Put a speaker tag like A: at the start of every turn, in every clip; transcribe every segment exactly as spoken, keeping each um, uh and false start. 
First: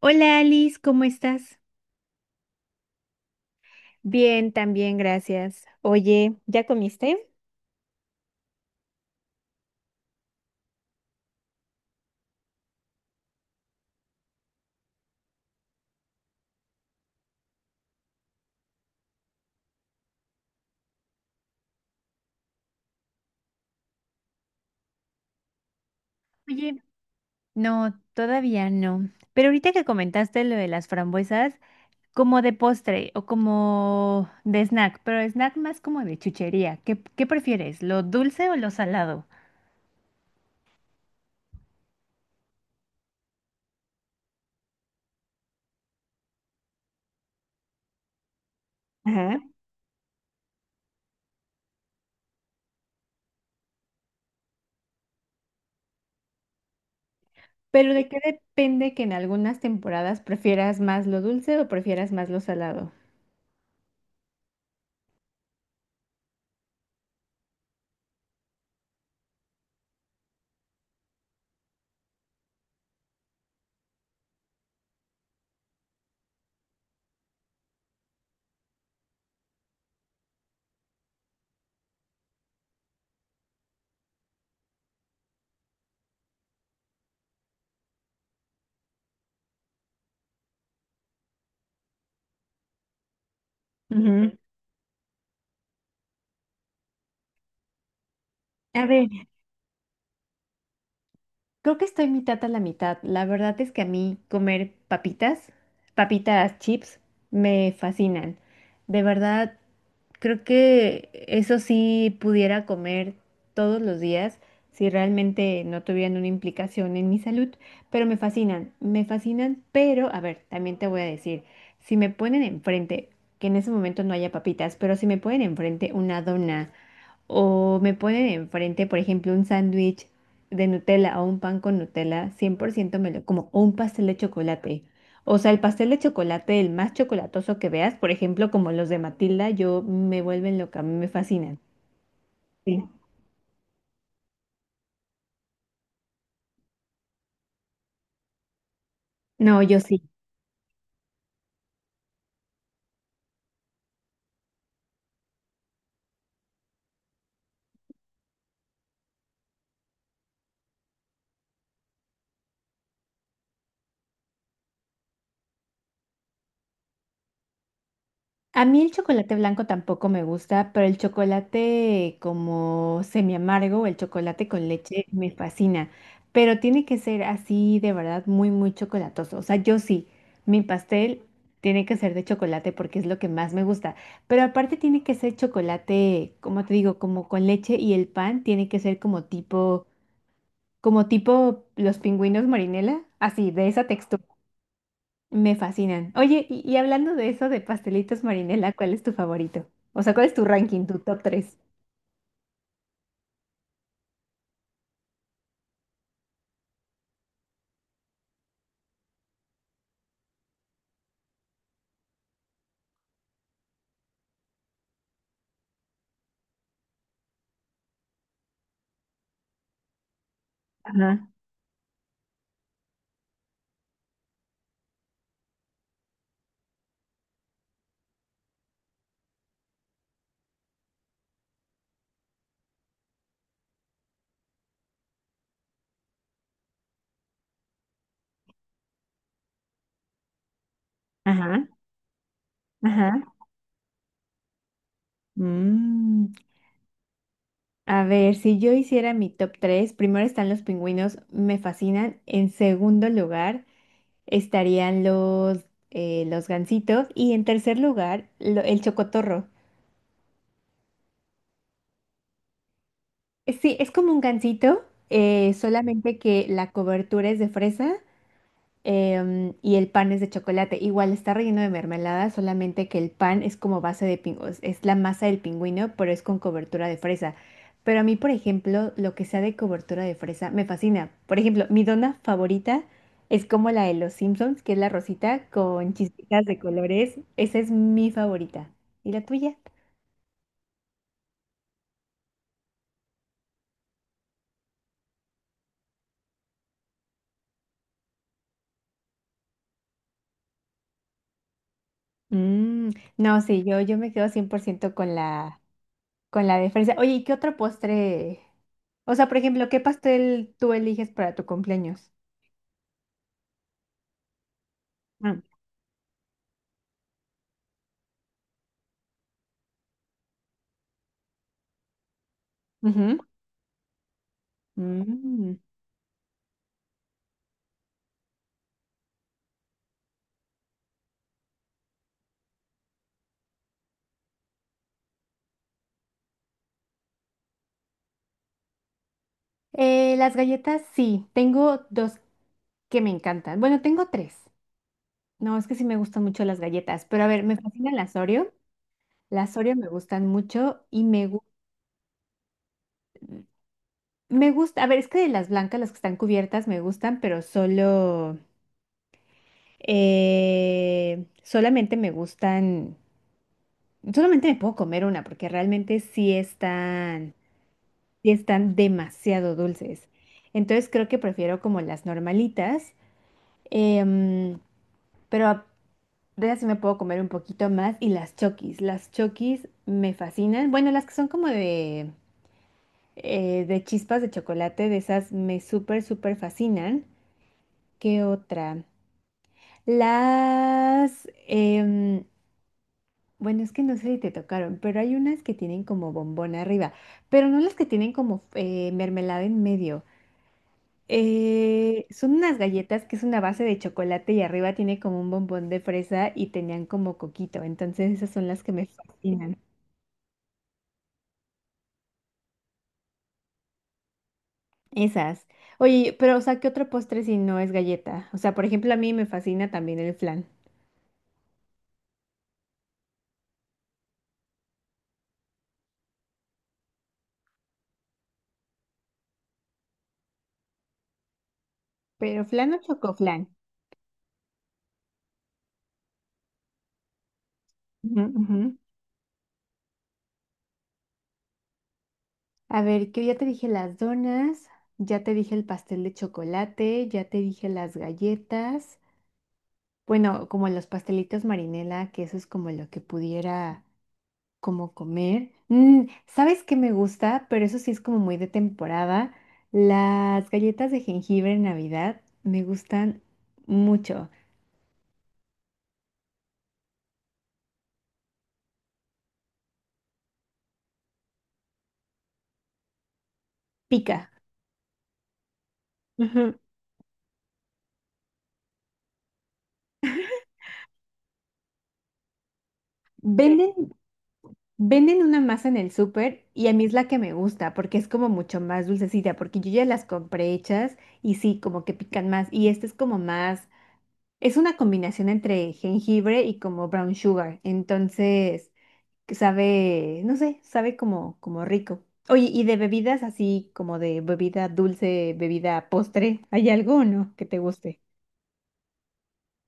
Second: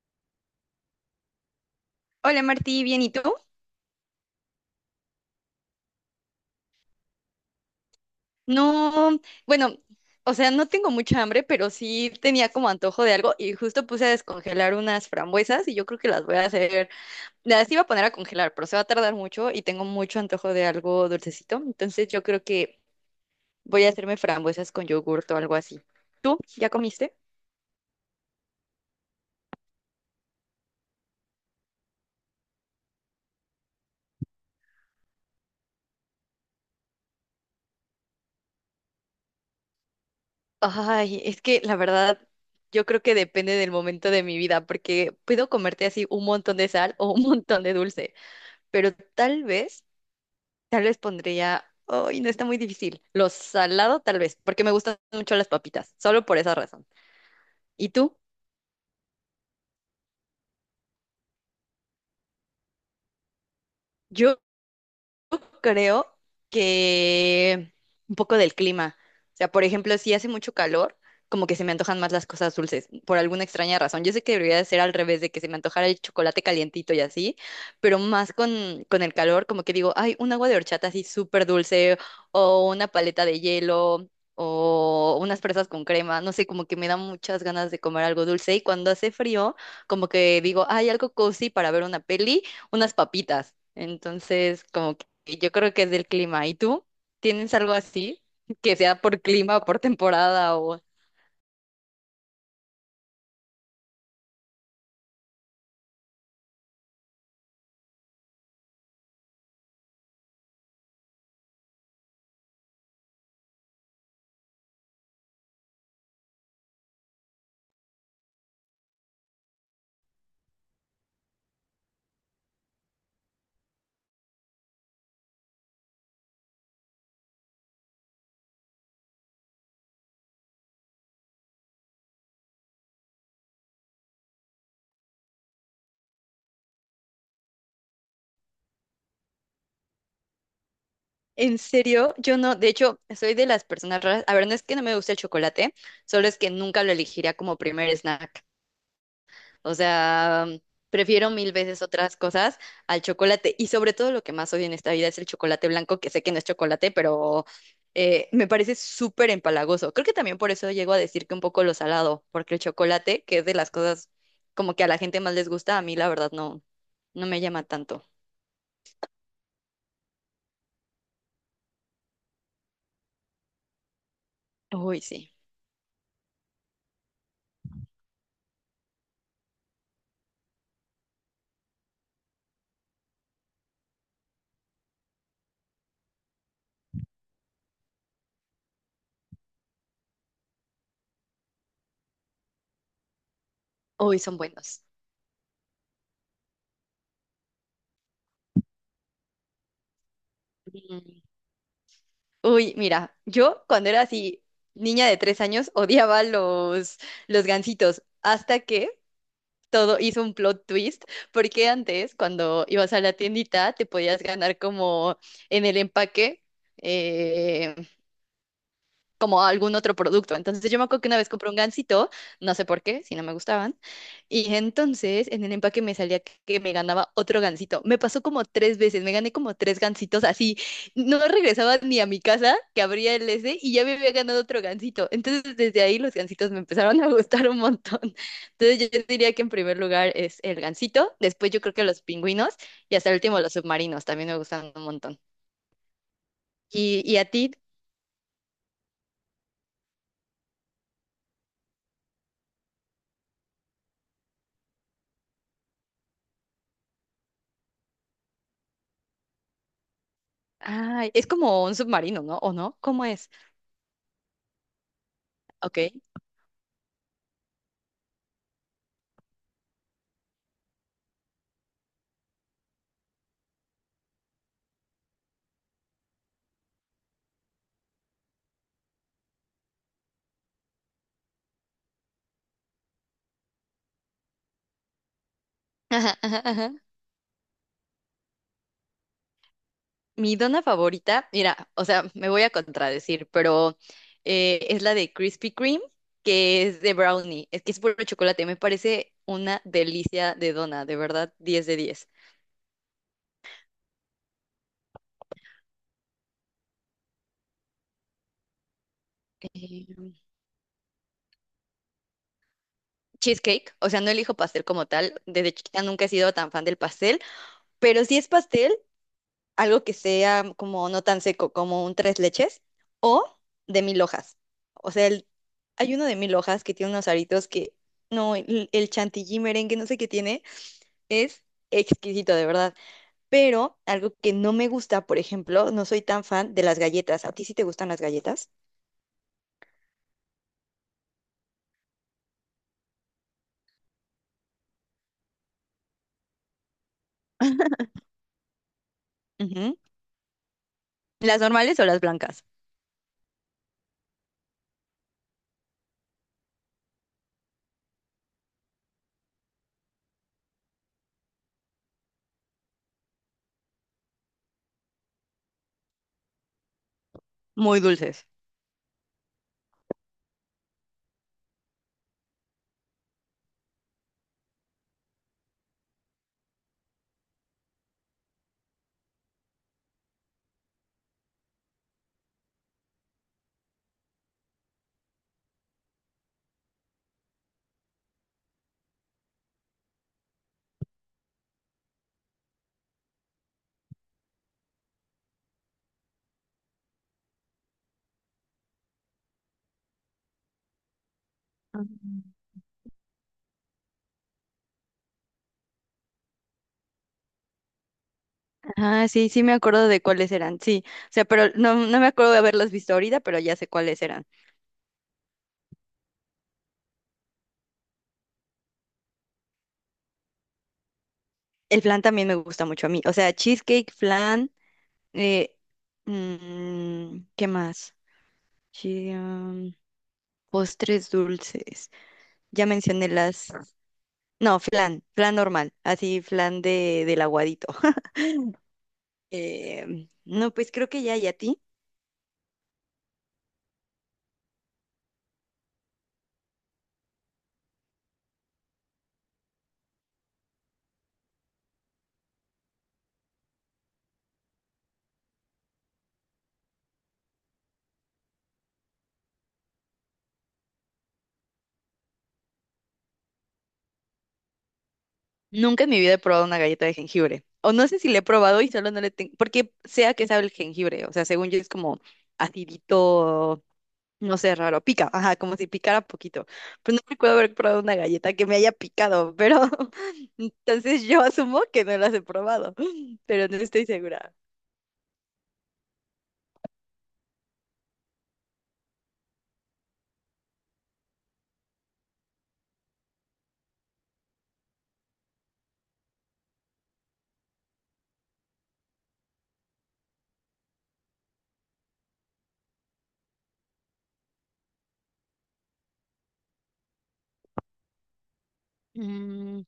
A: Hola Alice, ¿cómo estás?
B: Hola Martí, bien, ¿y tú?
A: Bien, también, gracias. Oye, ¿ya comiste?
B: No, bueno, o sea, no tengo mucha hambre, pero sí tenía como antojo de algo y justo puse a descongelar unas frambuesas y yo creo que las voy a hacer, las iba a poner a congelar, pero se va a tardar mucho y tengo mucho antojo de algo dulcecito, entonces yo creo que voy a hacerme frambuesas con yogurt o algo así. ¿Tú ya
A: Oye,
B: comiste?
A: no, todavía no. Pero ahorita que comentaste lo de las frambuesas, como de postre o como de snack, pero snack más como de chuchería. ¿Qué, qué prefieres, lo dulce o lo salado?
B: Ay, es que la verdad, yo creo que depende del momento de mi vida, porque puedo comerte así un montón de sal o un montón de dulce, pero
A: Ajá.
B: tal vez... Tal vez pondría, ay, no está muy difícil. Lo salado, tal vez, porque me gustan mucho las papitas, solo por esa razón. ¿Y
A: Pero ¿de qué
B: tú?
A: depende que en algunas temporadas prefieras más lo dulce o prefieras más lo salado?
B: Yo creo que un poco del clima. O sea, por ejemplo, si hace mucho calor, como que se me antojan más las cosas dulces, por alguna extraña razón. Yo sé que debería de ser al revés, de que se me antojara el chocolate calientito y así, pero más con, con el calor, como que digo, ay, un agua de horchata así súper dulce, o una paleta de hielo, o unas fresas con crema, no sé, como que me dan muchas ganas de comer algo dulce. Y cuando hace frío, como que digo, ay, algo cozy para ver una peli, unas papitas.
A: Ujú.
B: Entonces, como y Yo creo que es del clima. ¿Y tú? ¿Tienes algo así? Que
A: A
B: sea
A: ver,
B: por clima o por temporada o...
A: creo que estoy mitad a la mitad. La verdad es que a mí comer papitas, papitas chips, me fascinan. De verdad, creo que eso sí pudiera comer todos los días si realmente no tuvieran una implicación en mi salud, pero me fascinan, me fascinan, pero a ver, también te voy a decir, si me ponen enfrente, que en ese momento no haya papitas, pero si me ponen enfrente una dona, o me ponen enfrente, por ejemplo, un sándwich de Nutella o un pan con Nutella, cien por ciento me lo como, o un pastel de chocolate. O sea, el pastel de chocolate, el más chocolatoso que veas, por ejemplo, como los de Matilda, yo me vuelven loca, me
B: En
A: fascinan.
B: serio, yo no, de
A: Sí.
B: hecho, soy de las personas raras. A ver, no es que no me guste el chocolate, solo es que nunca lo elegiría como primer snack.
A: No,
B: O
A: yo sí.
B: sea, prefiero mil veces otras cosas al chocolate. Y sobre todo lo que más odio en esta vida es el chocolate blanco, que sé que no es chocolate, pero eh, me parece súper empalagoso. Creo que también por eso llego a decir que un poco lo salado, porque el chocolate, que es de las cosas como que a la gente más les gusta, a mí la verdad no, no me llama tanto.
A: A mí el chocolate blanco tampoco me gusta, pero el chocolate como semi amargo, el chocolate con
B: Uy,
A: leche me
B: sí.
A: fascina, pero tiene que ser así de verdad muy muy chocolatoso. O sea, yo sí, mi pastel tiene que ser de chocolate porque es lo que más me gusta, pero aparte tiene que ser chocolate, como te digo, como con leche y el pan tiene que ser como tipo como tipo los pingüinos marinela, así de esa
B: Uy,
A: textura.
B: son buenos.
A: Me fascinan. Oye, y, y hablando de eso de pastelitos Marinela, ¿cuál es tu favorito? O sea, ¿cuál es tu ranking, tu
B: Mm,
A: top tres?
B: uy, mira, yo cuando era así, niña de tres años, odiaba los, los gansitos, hasta que todo hizo un plot twist, porque antes cuando ibas a la tiendita te podías ganar como en el empaque eh, como algún otro producto. Entonces yo me acuerdo que una
A: Ajá,
B: vez compré un gansito, no sé por qué, si no me gustaban, y entonces en el empaque me salía que que me ganaba otro gansito. Me pasó como tres veces, me gané como tres gansitos así. No regresaba ni a mi casa, que abría el ese, y ya me había ganado otro gansito. Entonces desde ahí los gansitos me empezaron a gustar un montón. Entonces yo diría que en primer lugar es el gansito, después yo
A: ajá,
B: creo que los pingüinos y hasta
A: ajá.
B: el último los submarinos también me gustan un montón.
A: Mm,
B: ¿Y, y a ti?
A: a ver, si yo hiciera mi top tres, primero están los pingüinos, me fascinan. En segundo lugar estarían los, eh, los gansitos. Y en tercer lugar, lo- el chocotorro.
B: Ah, es como un submarino, ¿no? ¿O no? ¿Cómo es?
A: Eh, Sí, es como un gansito, eh,
B: Ok.
A: solamente que la cobertura es de fresa em, y el pan es de chocolate. Igual está relleno de mermelada, solamente que el pan es como base de pingüinos, es la masa del pingüino, pero es con cobertura de fresa. Pero a mí, por ejemplo, lo que sea de cobertura de fresa me fascina. Por ejemplo, mi dona favorita es como la de los Simpsons, que es la rosita con
B: Ajá, ajá,
A: chispitas de
B: ajá.
A: colores. Esa es mi favorita. ¿Y la tuya?
B: Mi dona favorita, mira, o sea, me voy a contradecir, pero eh, es la de Krispy Kreme, que es de brownie. Es que es puro chocolate. Me parece una delicia de dona, de verdad, diez de diez.
A: Mm, no, sí, yo, yo me quedo cien por ciento con la, con la de fresa. Oye, ¿y qué otro postre? O sea, por ejemplo, ¿qué
B: Eh,
A: pastel tú eliges para tu cumpleaños?
B: Cheesecake, o sea, no elijo pastel como tal.
A: Mm.
B: Desde chiquita nunca he sido tan fan del pastel, pero si es pastel, algo que sea como no tan seco, como un tres leches
A: Ujú.
B: o de mil hojas. O sea, el-
A: Mm.
B: hay uno de mil hojas que tiene unos aritos que, no, el, el chantilly merengue, no sé qué tiene, es exquisito, de verdad. Pero algo que no me gusta, por ejemplo, no soy tan fan de las galletas. ¿A ti sí te gustan las galletas?
A: Eh, las galletas, sí, tengo dos que me encantan. Bueno, tengo tres. No, es que sí me gustan mucho las galletas, pero a ver, me fascinan las Oreo. Las Oreo
B: Ujú.
A: me gustan mucho y me,
B: ¿Las
A: gu-
B: normales o las blancas?
A: me gusta, a ver, es que de las blancas, las que están cubiertas, me gustan, pero solo, eh, solamente me gustan Solamente me puedo comer una porque realmente sí están,
B: Muy dulces.
A: sí están demasiado dulces. Entonces creo que prefiero como las normalitas, em, pero a- de esas sí me puedo comer un poquito más y las chokis. Las chokis me fascinan. Bueno, las que son como de, eh, de chispas de chocolate, de esas me súper, súper fascinan. ¿Qué otra? Las... em, Bueno, es que no sé si te tocaron, pero hay unas que tienen como bombón arriba, pero no las que tienen como eh, mermelada en medio. Eh, son unas galletas que es una base de chocolate y arriba tiene como un bombón de fresa y tenían como coquito. Entonces esas son las que me
B: Ah, sí, sí me
A: fascinan.
B: acuerdo de cuáles eran, sí. O sea, pero no, no me acuerdo de haberlas visto ahorita, pero ya sé cuáles eran.
A: Esas. Oye, pero o sea, ¿qué otro postre si no es galleta? O sea, por ejemplo, a mí me fascina también el flan,
B: El flan también me gusta mucho a mí. O sea, cheesecake, flan, eh, mm, ¿qué más? Chi- um, Postres dulces.
A: pero
B: Ya
A: flan o
B: mencioné
A: chocoflan.
B: las... No, flan, flan normal, así flan de, del aguadito.
A: Ujú, ujú.
B: Eh, no, pues creo que ya, ¿y a ti?
A: A ver, que ya te dije las donas, ya te dije el pastel de chocolate, ya te dije las galletas, bueno, como los pastelitos marinela, que eso es como lo que pudiera como comer. Mm, ¿sabes qué me gusta? Pero eso sí es como muy de temporada. Las galletas de jengibre en Navidad me gustan mucho.
B: Nunca en mi vida he probado una galleta de jengibre. O no sé si le he probado y solo no le tengo... Porque sea que sabe el jengibre, o sea, según yo es como acidito.
A: Pica.
B: No sé, raro, pica, ajá, como si picara poquito.
A: Ujú. Sí.
B: Pues no recuerdo haber probado una galleta que me haya picado, pero entonces yo asumo que no las he probado, pero no estoy
A: Venden
B: segura.
A: Venden una masa en el súper y a mí es la que me gusta porque es como mucho más dulcecita, porque yo ya las compré hechas y sí, como que pican más. Y este es como más, es una combinación entre jengibre y como brown sugar. Entonces, que sabe, no sé, sabe como, como rico. Oye, y de bebidas así como de bebida dulce, bebida postre, ¿hay algo o no que te guste?
B: Mm,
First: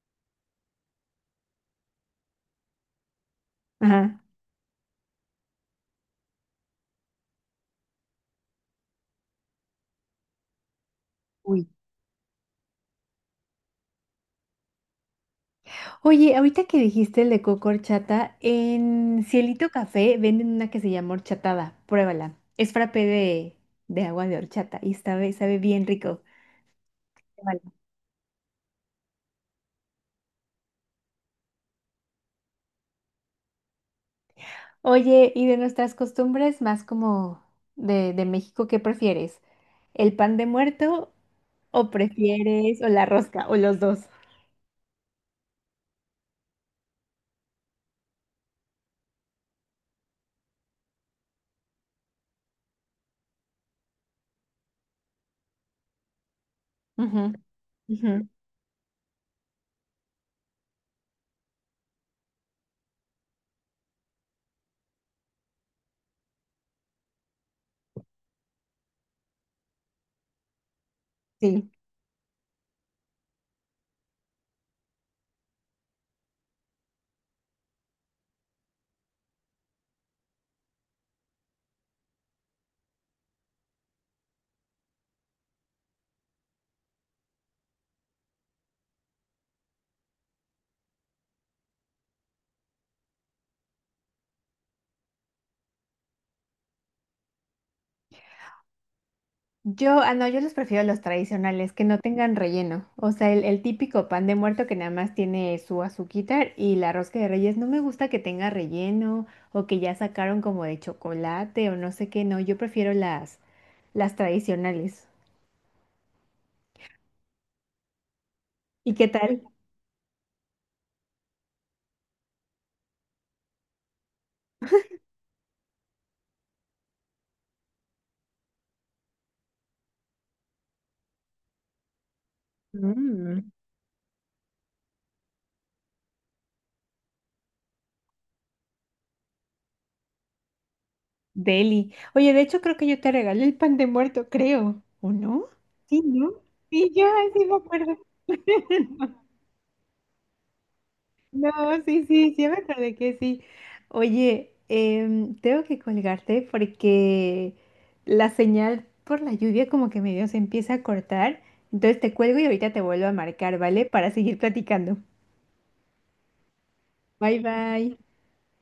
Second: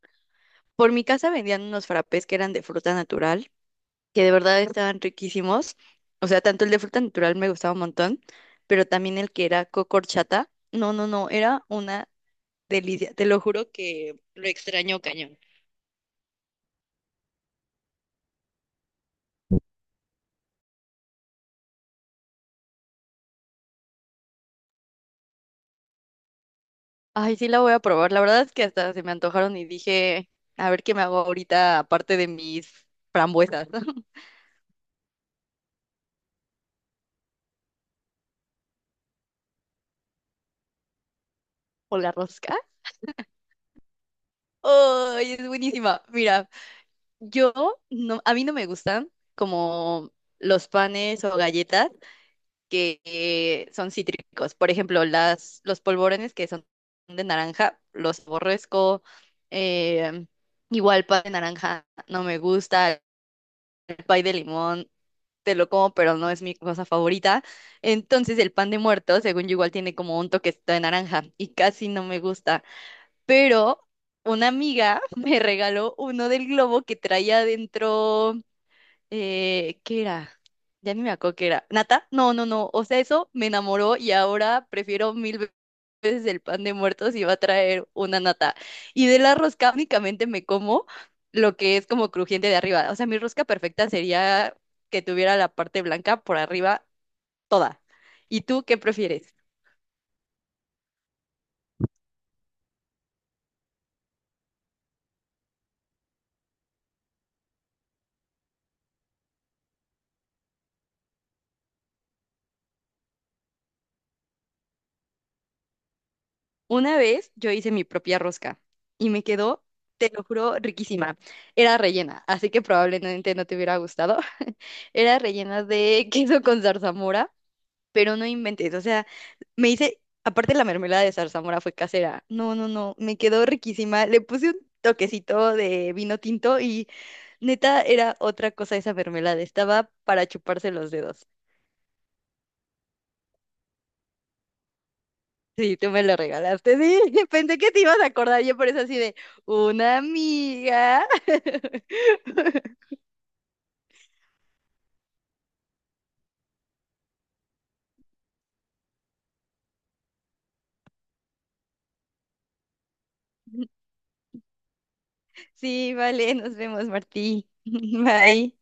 B: por mi casa vendían unos frappés que eran de fruta natural,
A: Ajá.
B: que de verdad estaban riquísimos. O sea, tanto el de fruta natural me gustaba un montón, pero también el que era cocorchata. No, no, no, era
A: Uy.
B: una delicia. Te lo juro que lo extraño cañón.
A: Oye, ahorita que dijiste el de coco horchata, en Cielito Café venden una que se llama horchatada. Pruébala. Es frappé de, de agua de horchata y sabe, sabe bien rico.
B: Ay, sí la
A: Pruébala.
B: voy a probar. La verdad es que hasta se me antojaron y dije, a ver qué me hago ahorita aparte de mis frambuesas.
A: Oye, y de nuestras costumbres más como de, de México, ¿qué prefieres? ¿El pan de muerto o
B: O la rosca.
A: prefieres o la rosca o los dos?
B: Ay, es buenísima. Mira, yo no, a mí no me gustan como los panes o galletas que eh, son cítricos. Por ejemplo, las, los polvorones que son
A: Ujú,
B: de naranja,
A: ujú.
B: los aborrezco. Eh, igual pay de naranja no me gusta, el pay de limón te lo como, pero no es mi cosa favorita. Entonces el pan de muerto, según yo, igual tiene como un toquecito de naranja y
A: Sí.
B: casi no me gusta. Pero una amiga me regaló uno del globo que traía adentro eh, ¿qué era? Ya ni me acuerdo qué era. ¿Nata? No, no, no. O sea, eso me enamoró y ahora prefiero mil ve- veces el pan de muertos y va a traer una nata. Y de la rosca únicamente me como lo que es como crujiente de arriba. O sea, mi rosca perfecta sería que tuviera la parte blanca por arriba toda. ¿Y tú qué prefieres?
A: Yo, ah, no, yo los prefiero los tradicionales, que no tengan relleno. O sea, el, el típico pan de muerto que nada más tiene su azuquita y la rosca de reyes. No me gusta que tenga relleno o que ya sacaron como de chocolate o no sé qué. No, yo prefiero las, las tradicionales.
B: Una vez yo hice mi propia rosca
A: ¿Y qué
B: y me
A: tal?
B: quedó, te lo juro, riquísima. Era rellena, así que probablemente no te hubiera gustado. Era rellena de queso con zarzamora, pero no inventes, o sea, me hice, aparte la mermelada de zarzamora fue casera. No, no, no, me quedó
A: Mm.
B: riquísima. Le puse un toquecito de vino tinto y neta era otra cosa esa mermelada, estaba para chuparse los dedos.
A: Deli. Oye, de hecho creo que yo te regalé el pan de muerto, creo. ¿O no?
B: Sí, tú me
A: Sí,
B: lo
A: ¿no?
B: regalaste,
A: Sí,
B: sí.
A: yo así me
B: Pensé que te ibas
A: acuerdo.
B: a acordar, yo por eso así de una amiga.
A: No, sí, sí, sí me acordé que sí. Oye, em, tengo que colgarte porque la señal por la lluvia como que medio se empieza a cortar. Entonces te cuelgo y ahorita te vuelvo a marcar, ¿vale? Para seguir platicando.
B: Sí, vale, nos vemos,
A: Bye,
B: Martí.
A: bye.
B: Bye.